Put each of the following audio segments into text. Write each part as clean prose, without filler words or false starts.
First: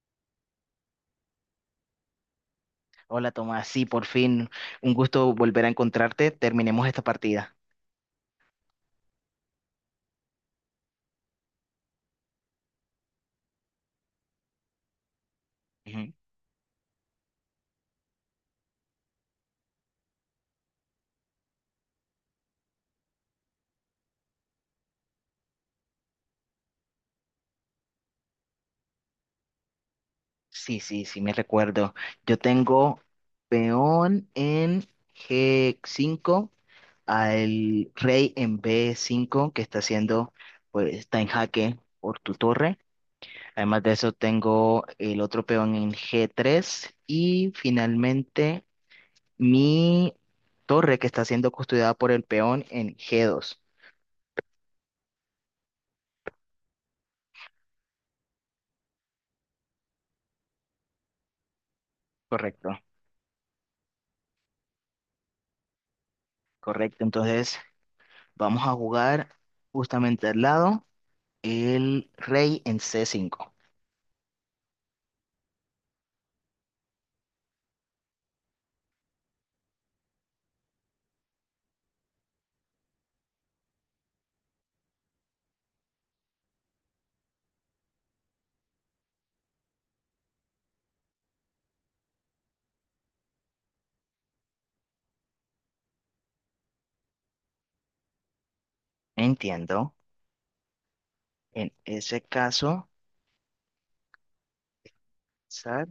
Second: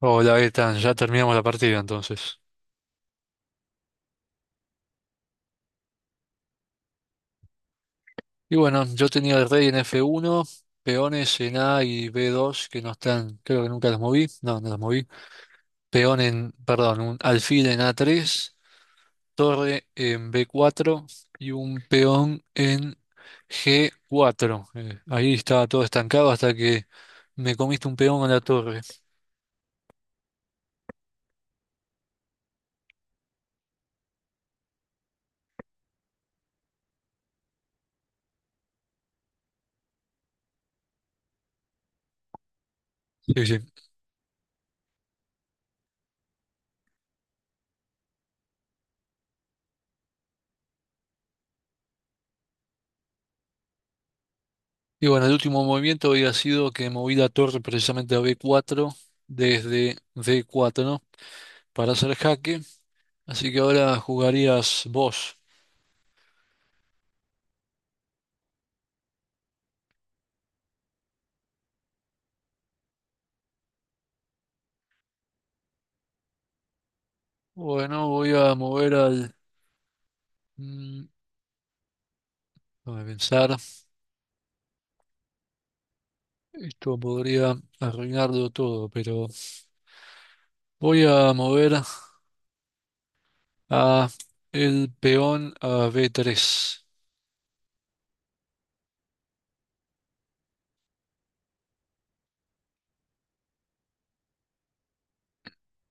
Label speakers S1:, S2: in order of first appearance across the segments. S1: Hola, Gaetan, ya terminamos la partida entonces.
S2: Hola Tomás, sí, por fin, un gusto volver a encontrarte. Terminemos esta partida.
S1: Y bueno, yo tenía el rey en F1, peones en A y B2 que no están, creo que nunca los moví, no los moví.
S2: Ujú.
S1: Peón en, perdón, un alfil en A3, torre en B4 y un peón en G4. Ahí estaba todo estancado hasta que me comiste un peón a la torre.
S2: Sí, sí, sí, me recuerdo. Yo tengo peón en G5, al rey en B5, que está haciendo, pues está en jaque por tu torre.
S1: Sí, sí.
S2: Además de eso, tengo el otro peón en G3 y finalmente mi torre que está siendo custodiada por el peón en G2.
S1: Y bueno, el último movimiento había sido que moví la torre precisamente a B4 desde D4, ¿no? Para hacer jaque.
S2: Correcto.
S1: Así que ahora jugarías vos.
S2: Correcto, entonces vamos a jugar justamente al lado el rey en c cinco.
S1: Bueno, voy a mover al... mm, déjame pensar. Esto podría arruinarlo todo, pero voy a mover a el peón a B3.
S2: Entiendo. En ese caso, zar,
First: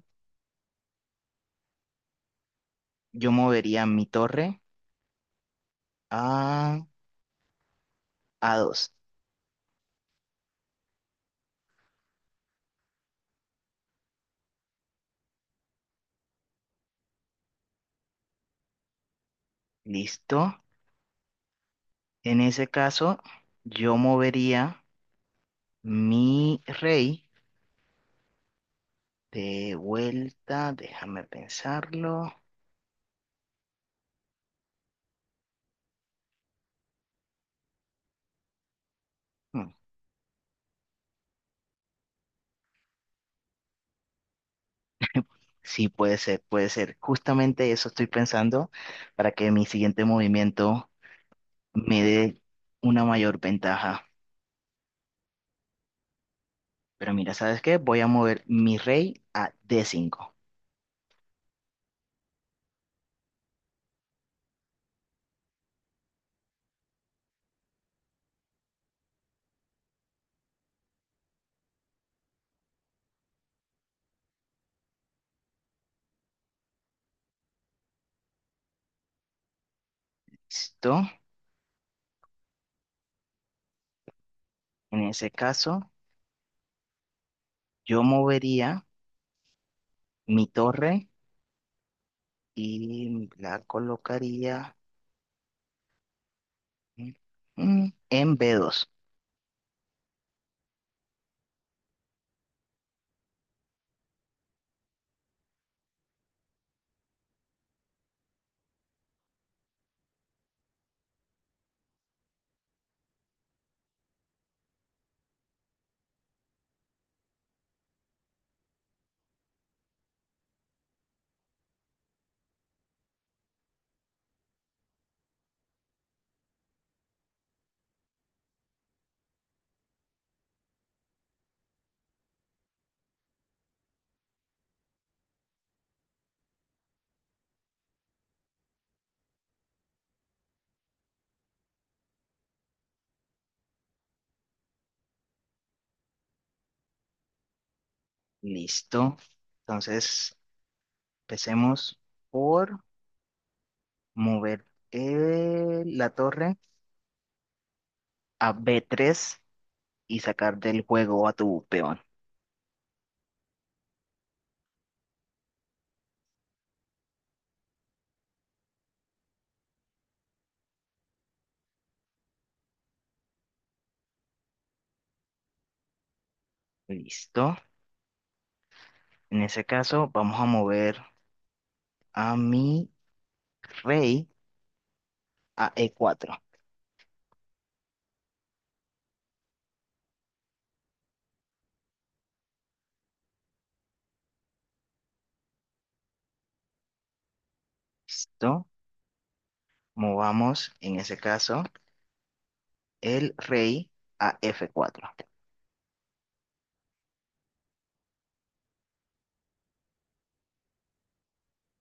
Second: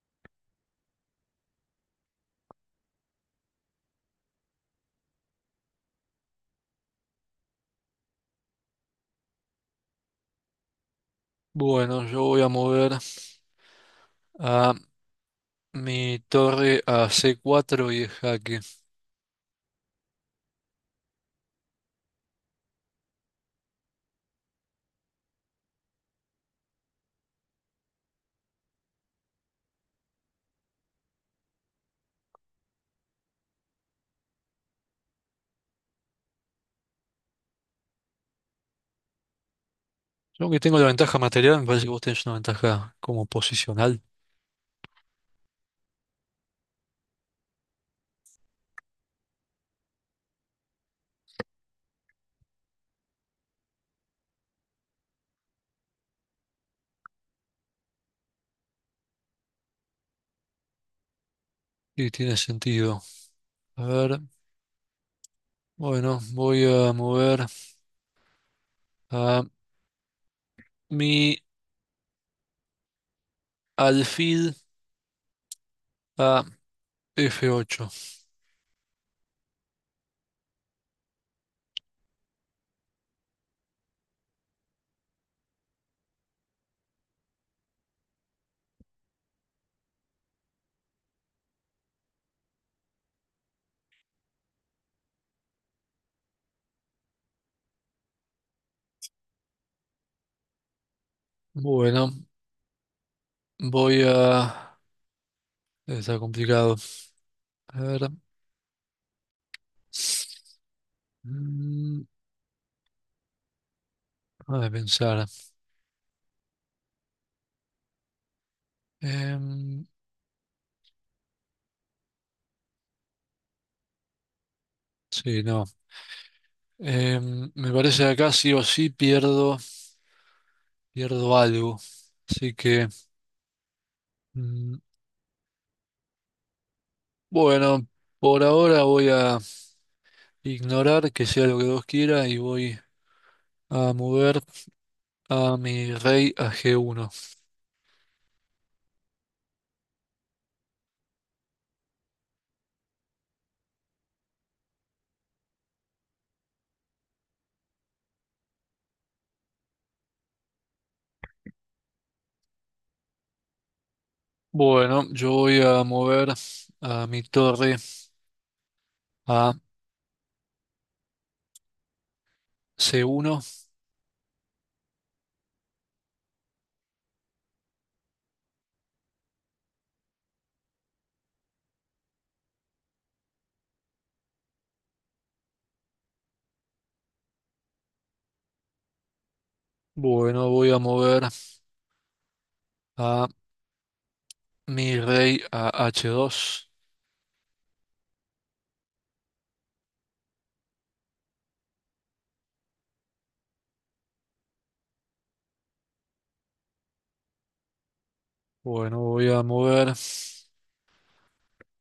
S2: yo movería mi torre a A2.
S1: Bueno, yo voy a mover a mi torre a C4 y jaque.
S2: Listo. En ese caso, yo movería mi rey de vuelta. Déjame pensarlo. Hmm,
S1: Yo que tengo la ventaja material, me parece que vos tenés una ventaja como posicional.
S2: Sí, puede ser, puede ser. Justamente eso estoy pensando para que mi siguiente movimiento me dé una mayor ventaja. Pero mira, ¿sabes qué? Voy a mover mi rey a d cinco.
S1: Y tiene sentido. A ver, bueno, voy a mover a mi alfil. Ah, F8.
S2: ¿Listo? En ese caso, yo movería mi torre y la colocaría, mm, en b dos.
S1: Bueno, voy a... Debe estar complicado. A ver. Mm, a pensar. Em, sí, no. Me parece que acá sí o sí pierdo, pierdo algo. Así que, mm, bueno, por ahora voy a ignorar que sea lo que Dios quiera y voy a mover a mi rey a G1.
S2: Listo. Entonces, empecemos por mover la torre a b tres y sacar del juego a tu peón.
S1: Bueno, yo voy a mover a mi torre a C1.
S2: Listo. En ese caso, vamos a mover a mi rey a e cuatro.
S1: Bueno, voy a mover a mi rey a H2.
S2: ¿Listo? Movamos en ese caso el rey a F4.
S1: Bueno, voy a mover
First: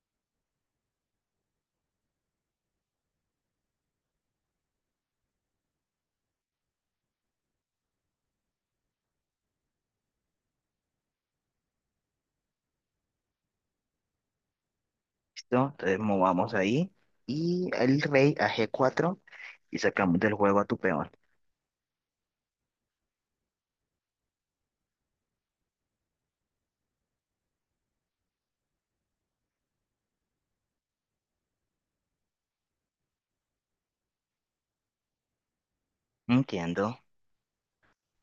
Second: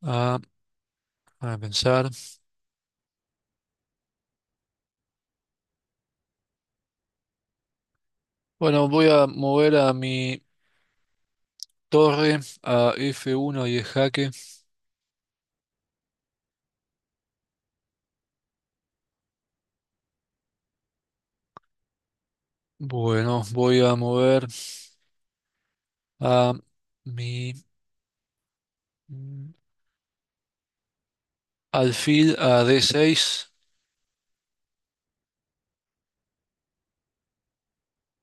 S1: a, a pensar. Bueno, voy a mover a mi torre a F1 y es jaque.
S2: ¿Listo? Entonces movamos ahí y el rey a G4 y sacamos del juego a tu peón.
S1: Bueno, voy a mover a mi mm, alfil a D6.
S2: Entiendo.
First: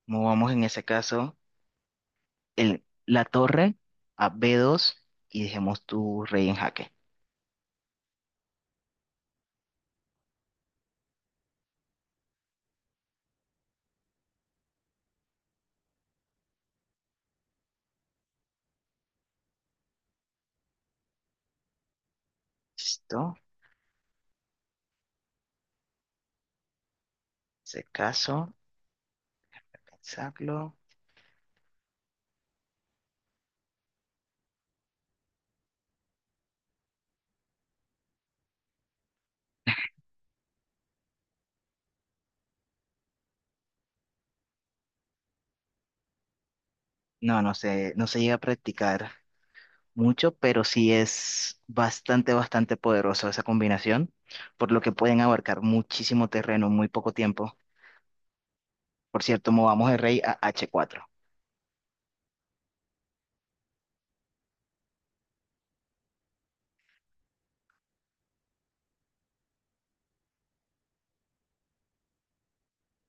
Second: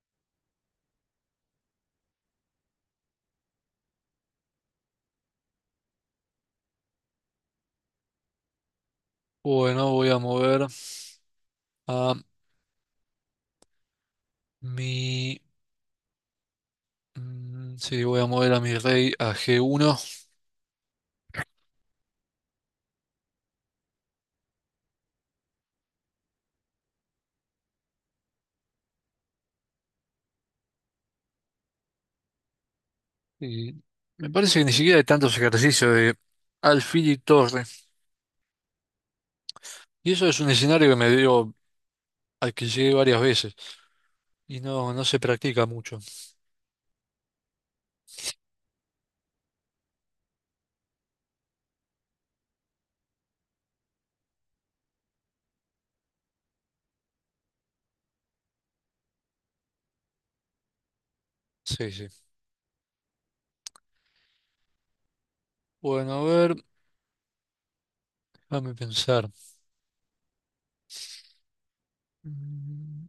S2: Movamos en ese caso la torre a B2 y dejemos tu rey en jaque.
S1: Bueno, voy a mover a mi... sí, voy a mover a mi rey a G1.
S2: ¿Listo? En ese caso, pensarlo.
S1: Y me parece que ni siquiera hay tantos ejercicios de alfil y torre. Y eso es un escenario que me dio, al que llegué varias veces y no se practica mucho.
S2: No se llega a practicar mucho, pero sí es bastante, bastante poderoso esa combinación, por lo que pueden abarcar muchísimo terreno en muy poco tiempo. Por cierto, movamos el rey a H4.
S1: Sí, sí. Bueno, a ver, déjame pensar. Mm,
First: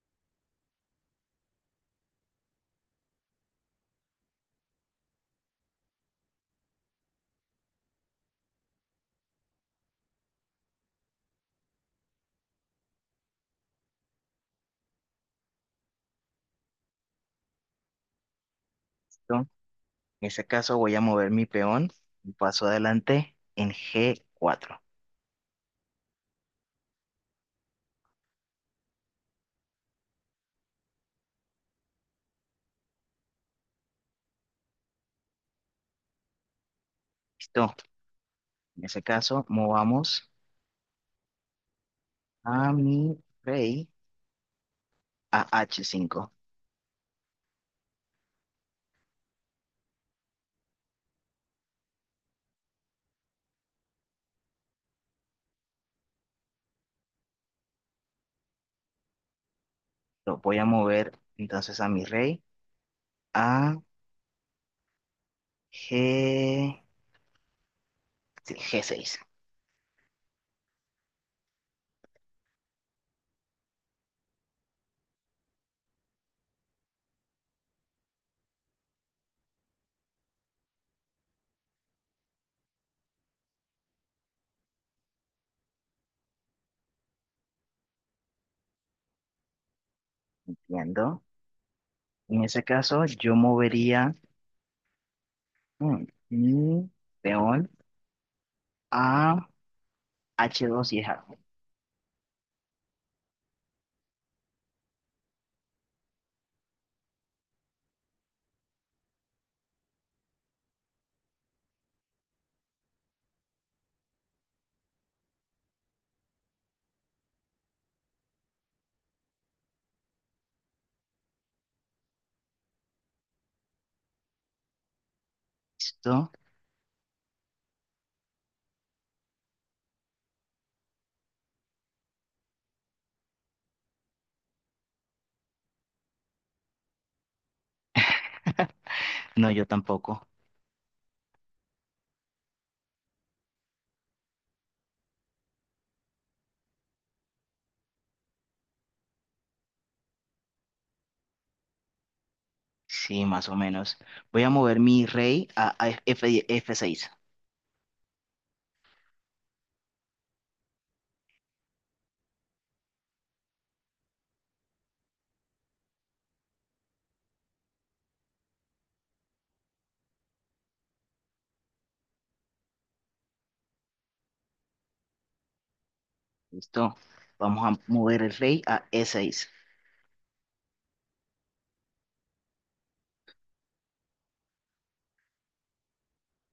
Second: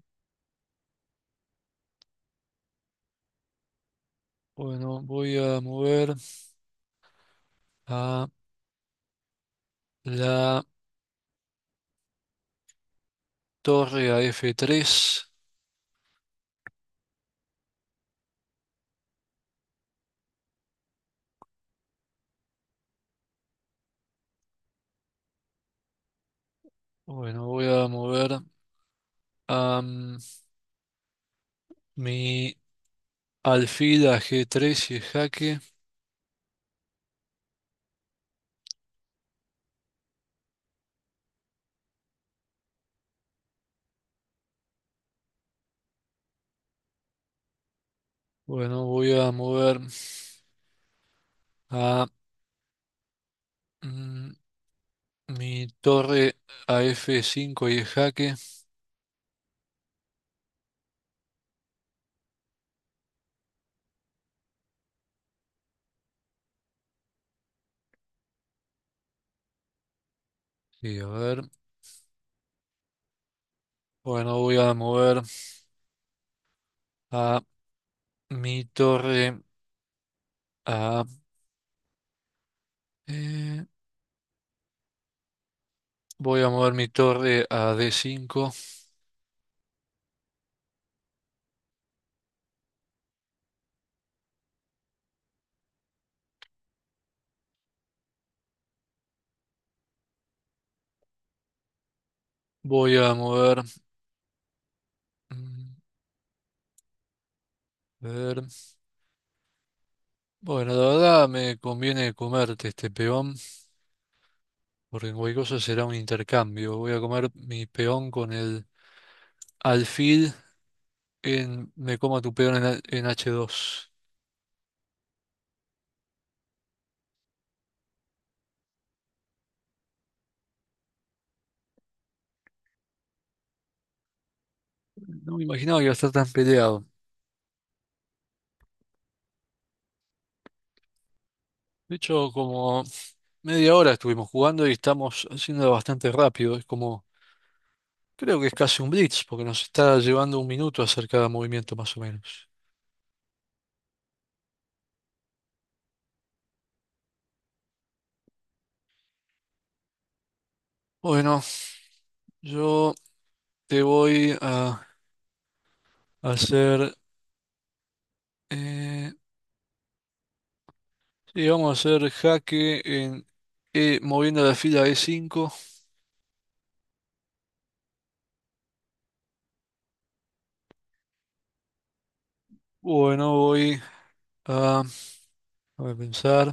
S1: Bueno, voy a mover a la torre a F3.
S2: ¿Listo? En ese caso voy a mover mi peón un paso adelante en G4.
S1: Bueno, voy a mover a mi alfil a G3 y es jaque.
S2: ¿Listo? En ese caso, movamos a mi rey a H5.
S1: Bueno, voy a mover a mm, mi torre a F5 y es jaque.
S2: Lo voy a mover entonces a mi rey a G... sí, G6.
S1: Sí, a ver. Bueno, voy a mover. A Mi torre a... eh, voy a mover mi torre a D5.
S2: Entiendo. En ese caso, yo movería, Mm, mm, León a H2 y es algo.
S1: Voy a mover... mm, a ver. Bueno, la verdad me conviene comerte este peón, porque en cualquier cosa será un intercambio. Voy a comer mi peón con el alfil en... Me coma tu peón en, en H2.
S2: ¿Listo?
S1: No me imaginaba que iba a estar tan peleado.
S2: No, yo tampoco.
S1: De hecho, como media hora estuvimos jugando y estamos haciendo bastante rápido. Es como... Creo que es casi un blitz, porque nos está llevando un minuto a hacer cada movimiento más o menos.
S2: Sí, más o menos. Voy a mover mi rey a F6.
S1: Bueno, yo te voy a hacer... Eh, sí, vamos a hacer jaque en E, moviendo la fila e cinco.
S2: ¿Listo? Vamos a mover el rey a E6.
S1: Bueno, voy a... Déjame pensar.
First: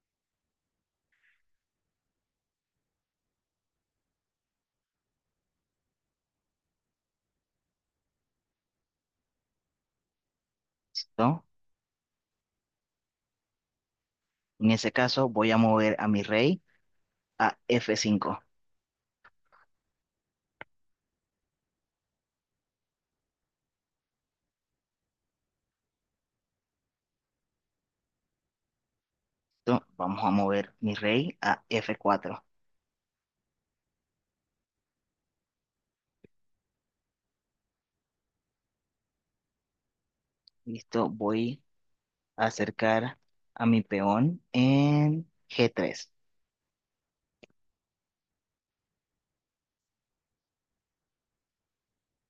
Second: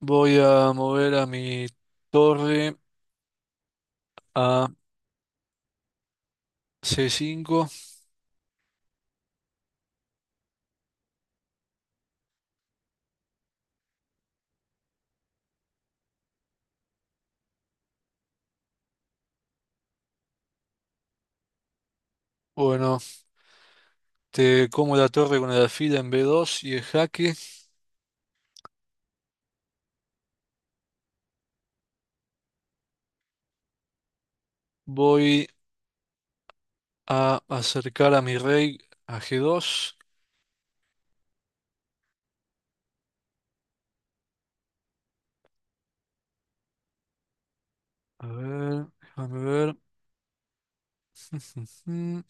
S1: Voy a mover a mi torre a c cinco.
S2: ¿Listo? En ese caso, voy a mover a mi rey a F5.
S1: Bueno, te como la torre con la fila en b dos y el jaque.
S2: ¿Listo? Vamos a mover mi rey a F4.
S1: Voy a acercar a mi rey a g dos.
S2: ¿Listo? Voy a acercar a mi peón en G3.
S1: A ver, déjame ver. Ujú.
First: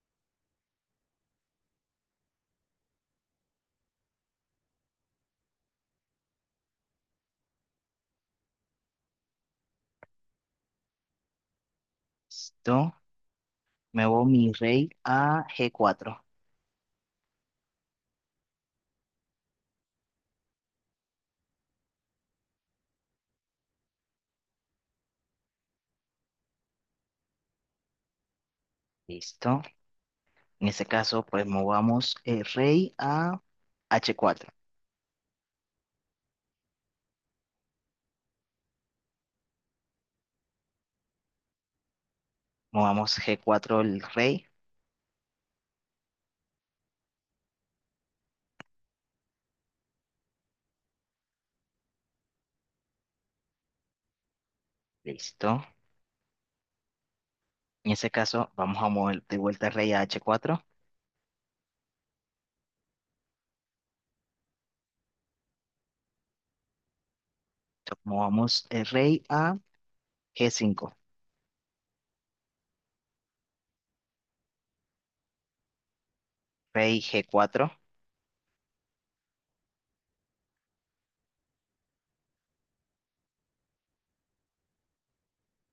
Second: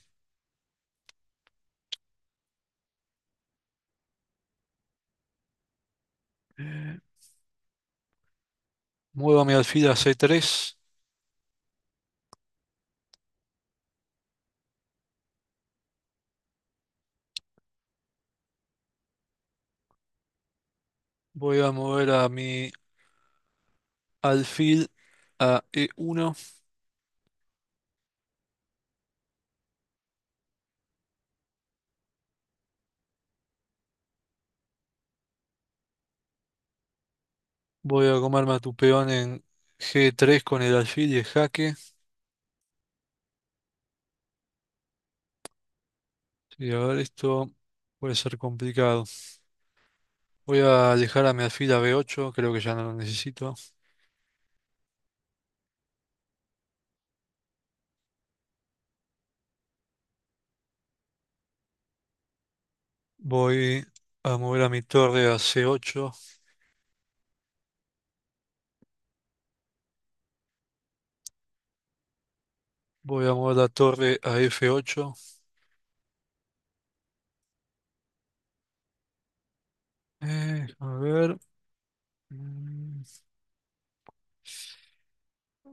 S1: Muevo a mi alfil a C3.
S2: ¿Listo? Muevo mi rey a g cuatro.
S1: Voy a mover a mi alfil a E1.
S2: Listo. En este caso, pues movamos el rey a h cuatro.
S1: Voy a comerme a tu peón en G3 con el alfil y el jaque.
S2: Movamos g cuatro el rey.
S1: Sí, a ver, esto puede ser complicado. Voy a alejar a mi alfil a B8. Creo que ya no lo necesito.
S2: Listo. En este caso, vamos a mover de vuelta el rey a h cuatro.
S1: Voy a mover a mi torre a C8.
S2: Entonces, movamos el rey a g cinco.
S1: Voy a mover la torre a F8.
S2: Rey g cuatro.
S1: A ver. mm,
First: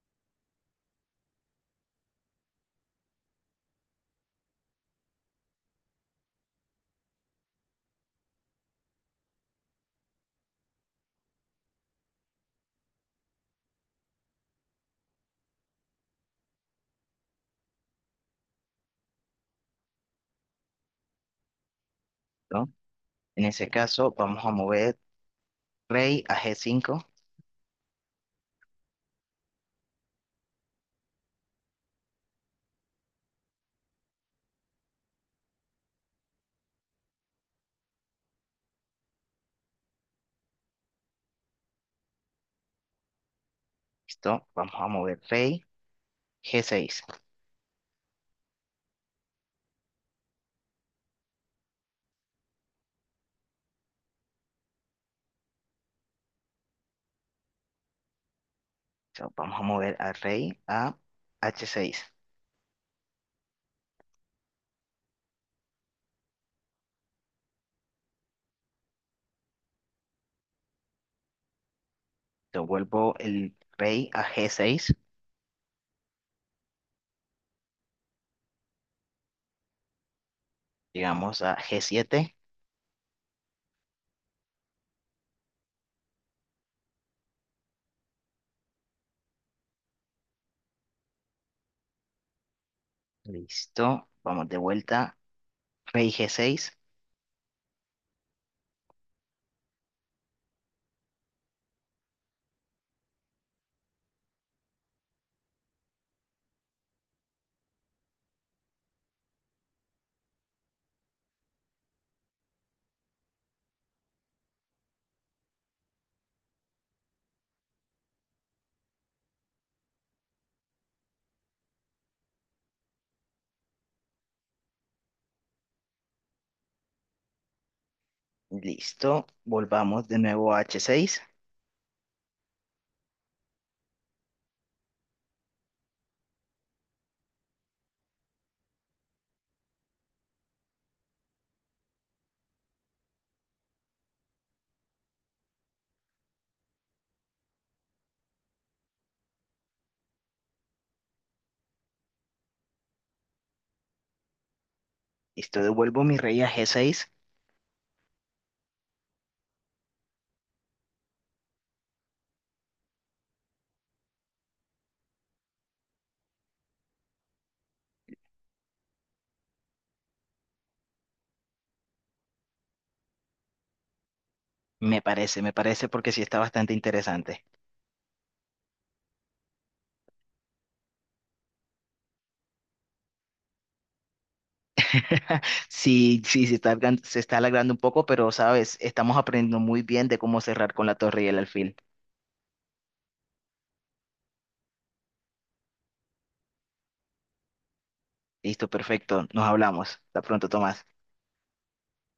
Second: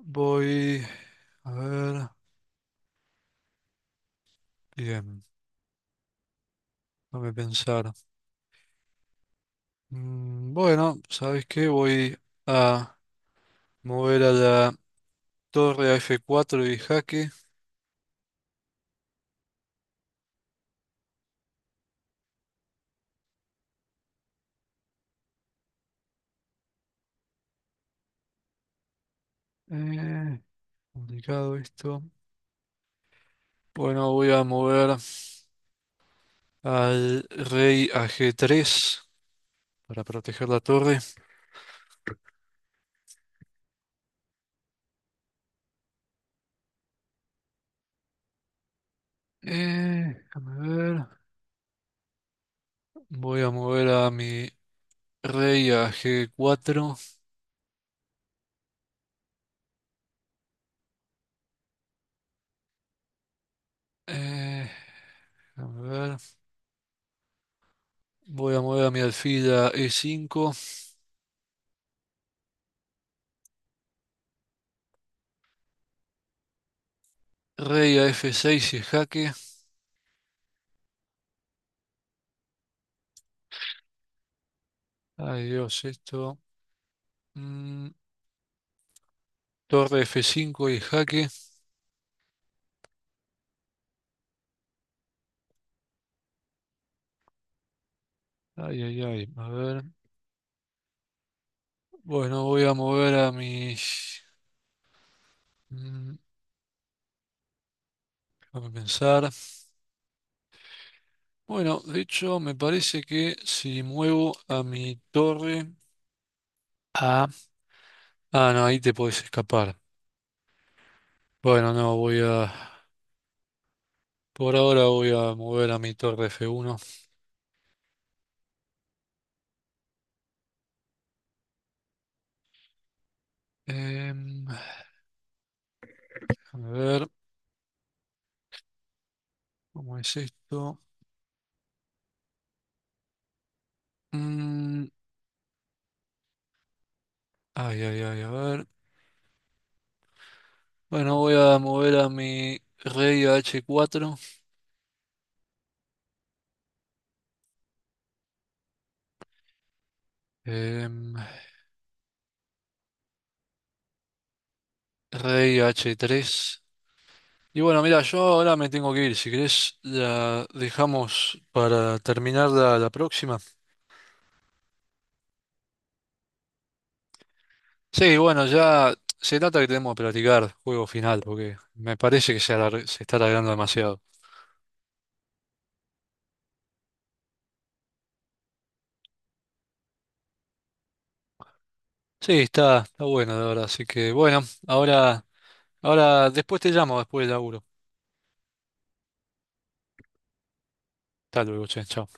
S1: Voy. A ver. Bien, déjame pensar. Bueno, ¿sabes qué? Voy a mover a la torre a F4 y jaque.
S2: ¿No? En ese caso, vamos a mover rey a g cinco.
S1: Eh, complicado esto. Bueno, voy a mover al rey a G3 para proteger la torre.
S2: Listo. Vamos a mover rey g seis.
S1: Déjame ver. Voy a mover a mi rey a G4.
S2: Entonces, vamos a mover al rey a h seis.
S1: Eh, déjame ver. Voy a mover a mi alfil a E5.
S2: Yo vuelvo el rey a g seis.
S1: Rey a F6 y jaque.
S2: Llegamos a G7.
S1: Ay Dios, esto. Mm, torre F5 y jaque.
S2: Listo. Vamos de vuelta. Rey G6.
S1: Ay, ay, ay. A ver. Bueno, voy a mover a mis... Mm, déjame pensar. Bueno, de hecho, me parece que si muevo a mi torre a... Ah, no, ahí te podés escapar. Bueno, no, voy a... Por ahora voy a mover a mi torre F1.
S2: Listo. Volvamos de nuevo a H6.
S1: Em, déjame ver. ¿Cómo es esto? Mm, ay, ay, ay, a ver. Bueno, voy a mover a mi rey a H4.
S2: Listo. Devuelvo mi rey a G6.
S1: Rey h tres. Y bueno, mira, yo ahora me tengo que ir. Si querés, la dejamos para terminar la próxima.
S2: Me parece porque sí está bastante interesante.
S1: Sí, bueno, ya se trata que tenemos que platicar juego final, porque me parece que se, se está alargando demasiado.
S2: Sí, sí, se está, se está alargando un poco, pero sabes, estamos aprendiendo muy bien de cómo cerrar con la torre y el alfil.
S1: Sí, está, está bueno, la verdad. Así que bueno, ahora, ahora después te llamo, después del laburo.
S2: Listo, perfecto. Nos hablamos. Hasta pronto, Tomás.
S1: Hasta luego, che, chao.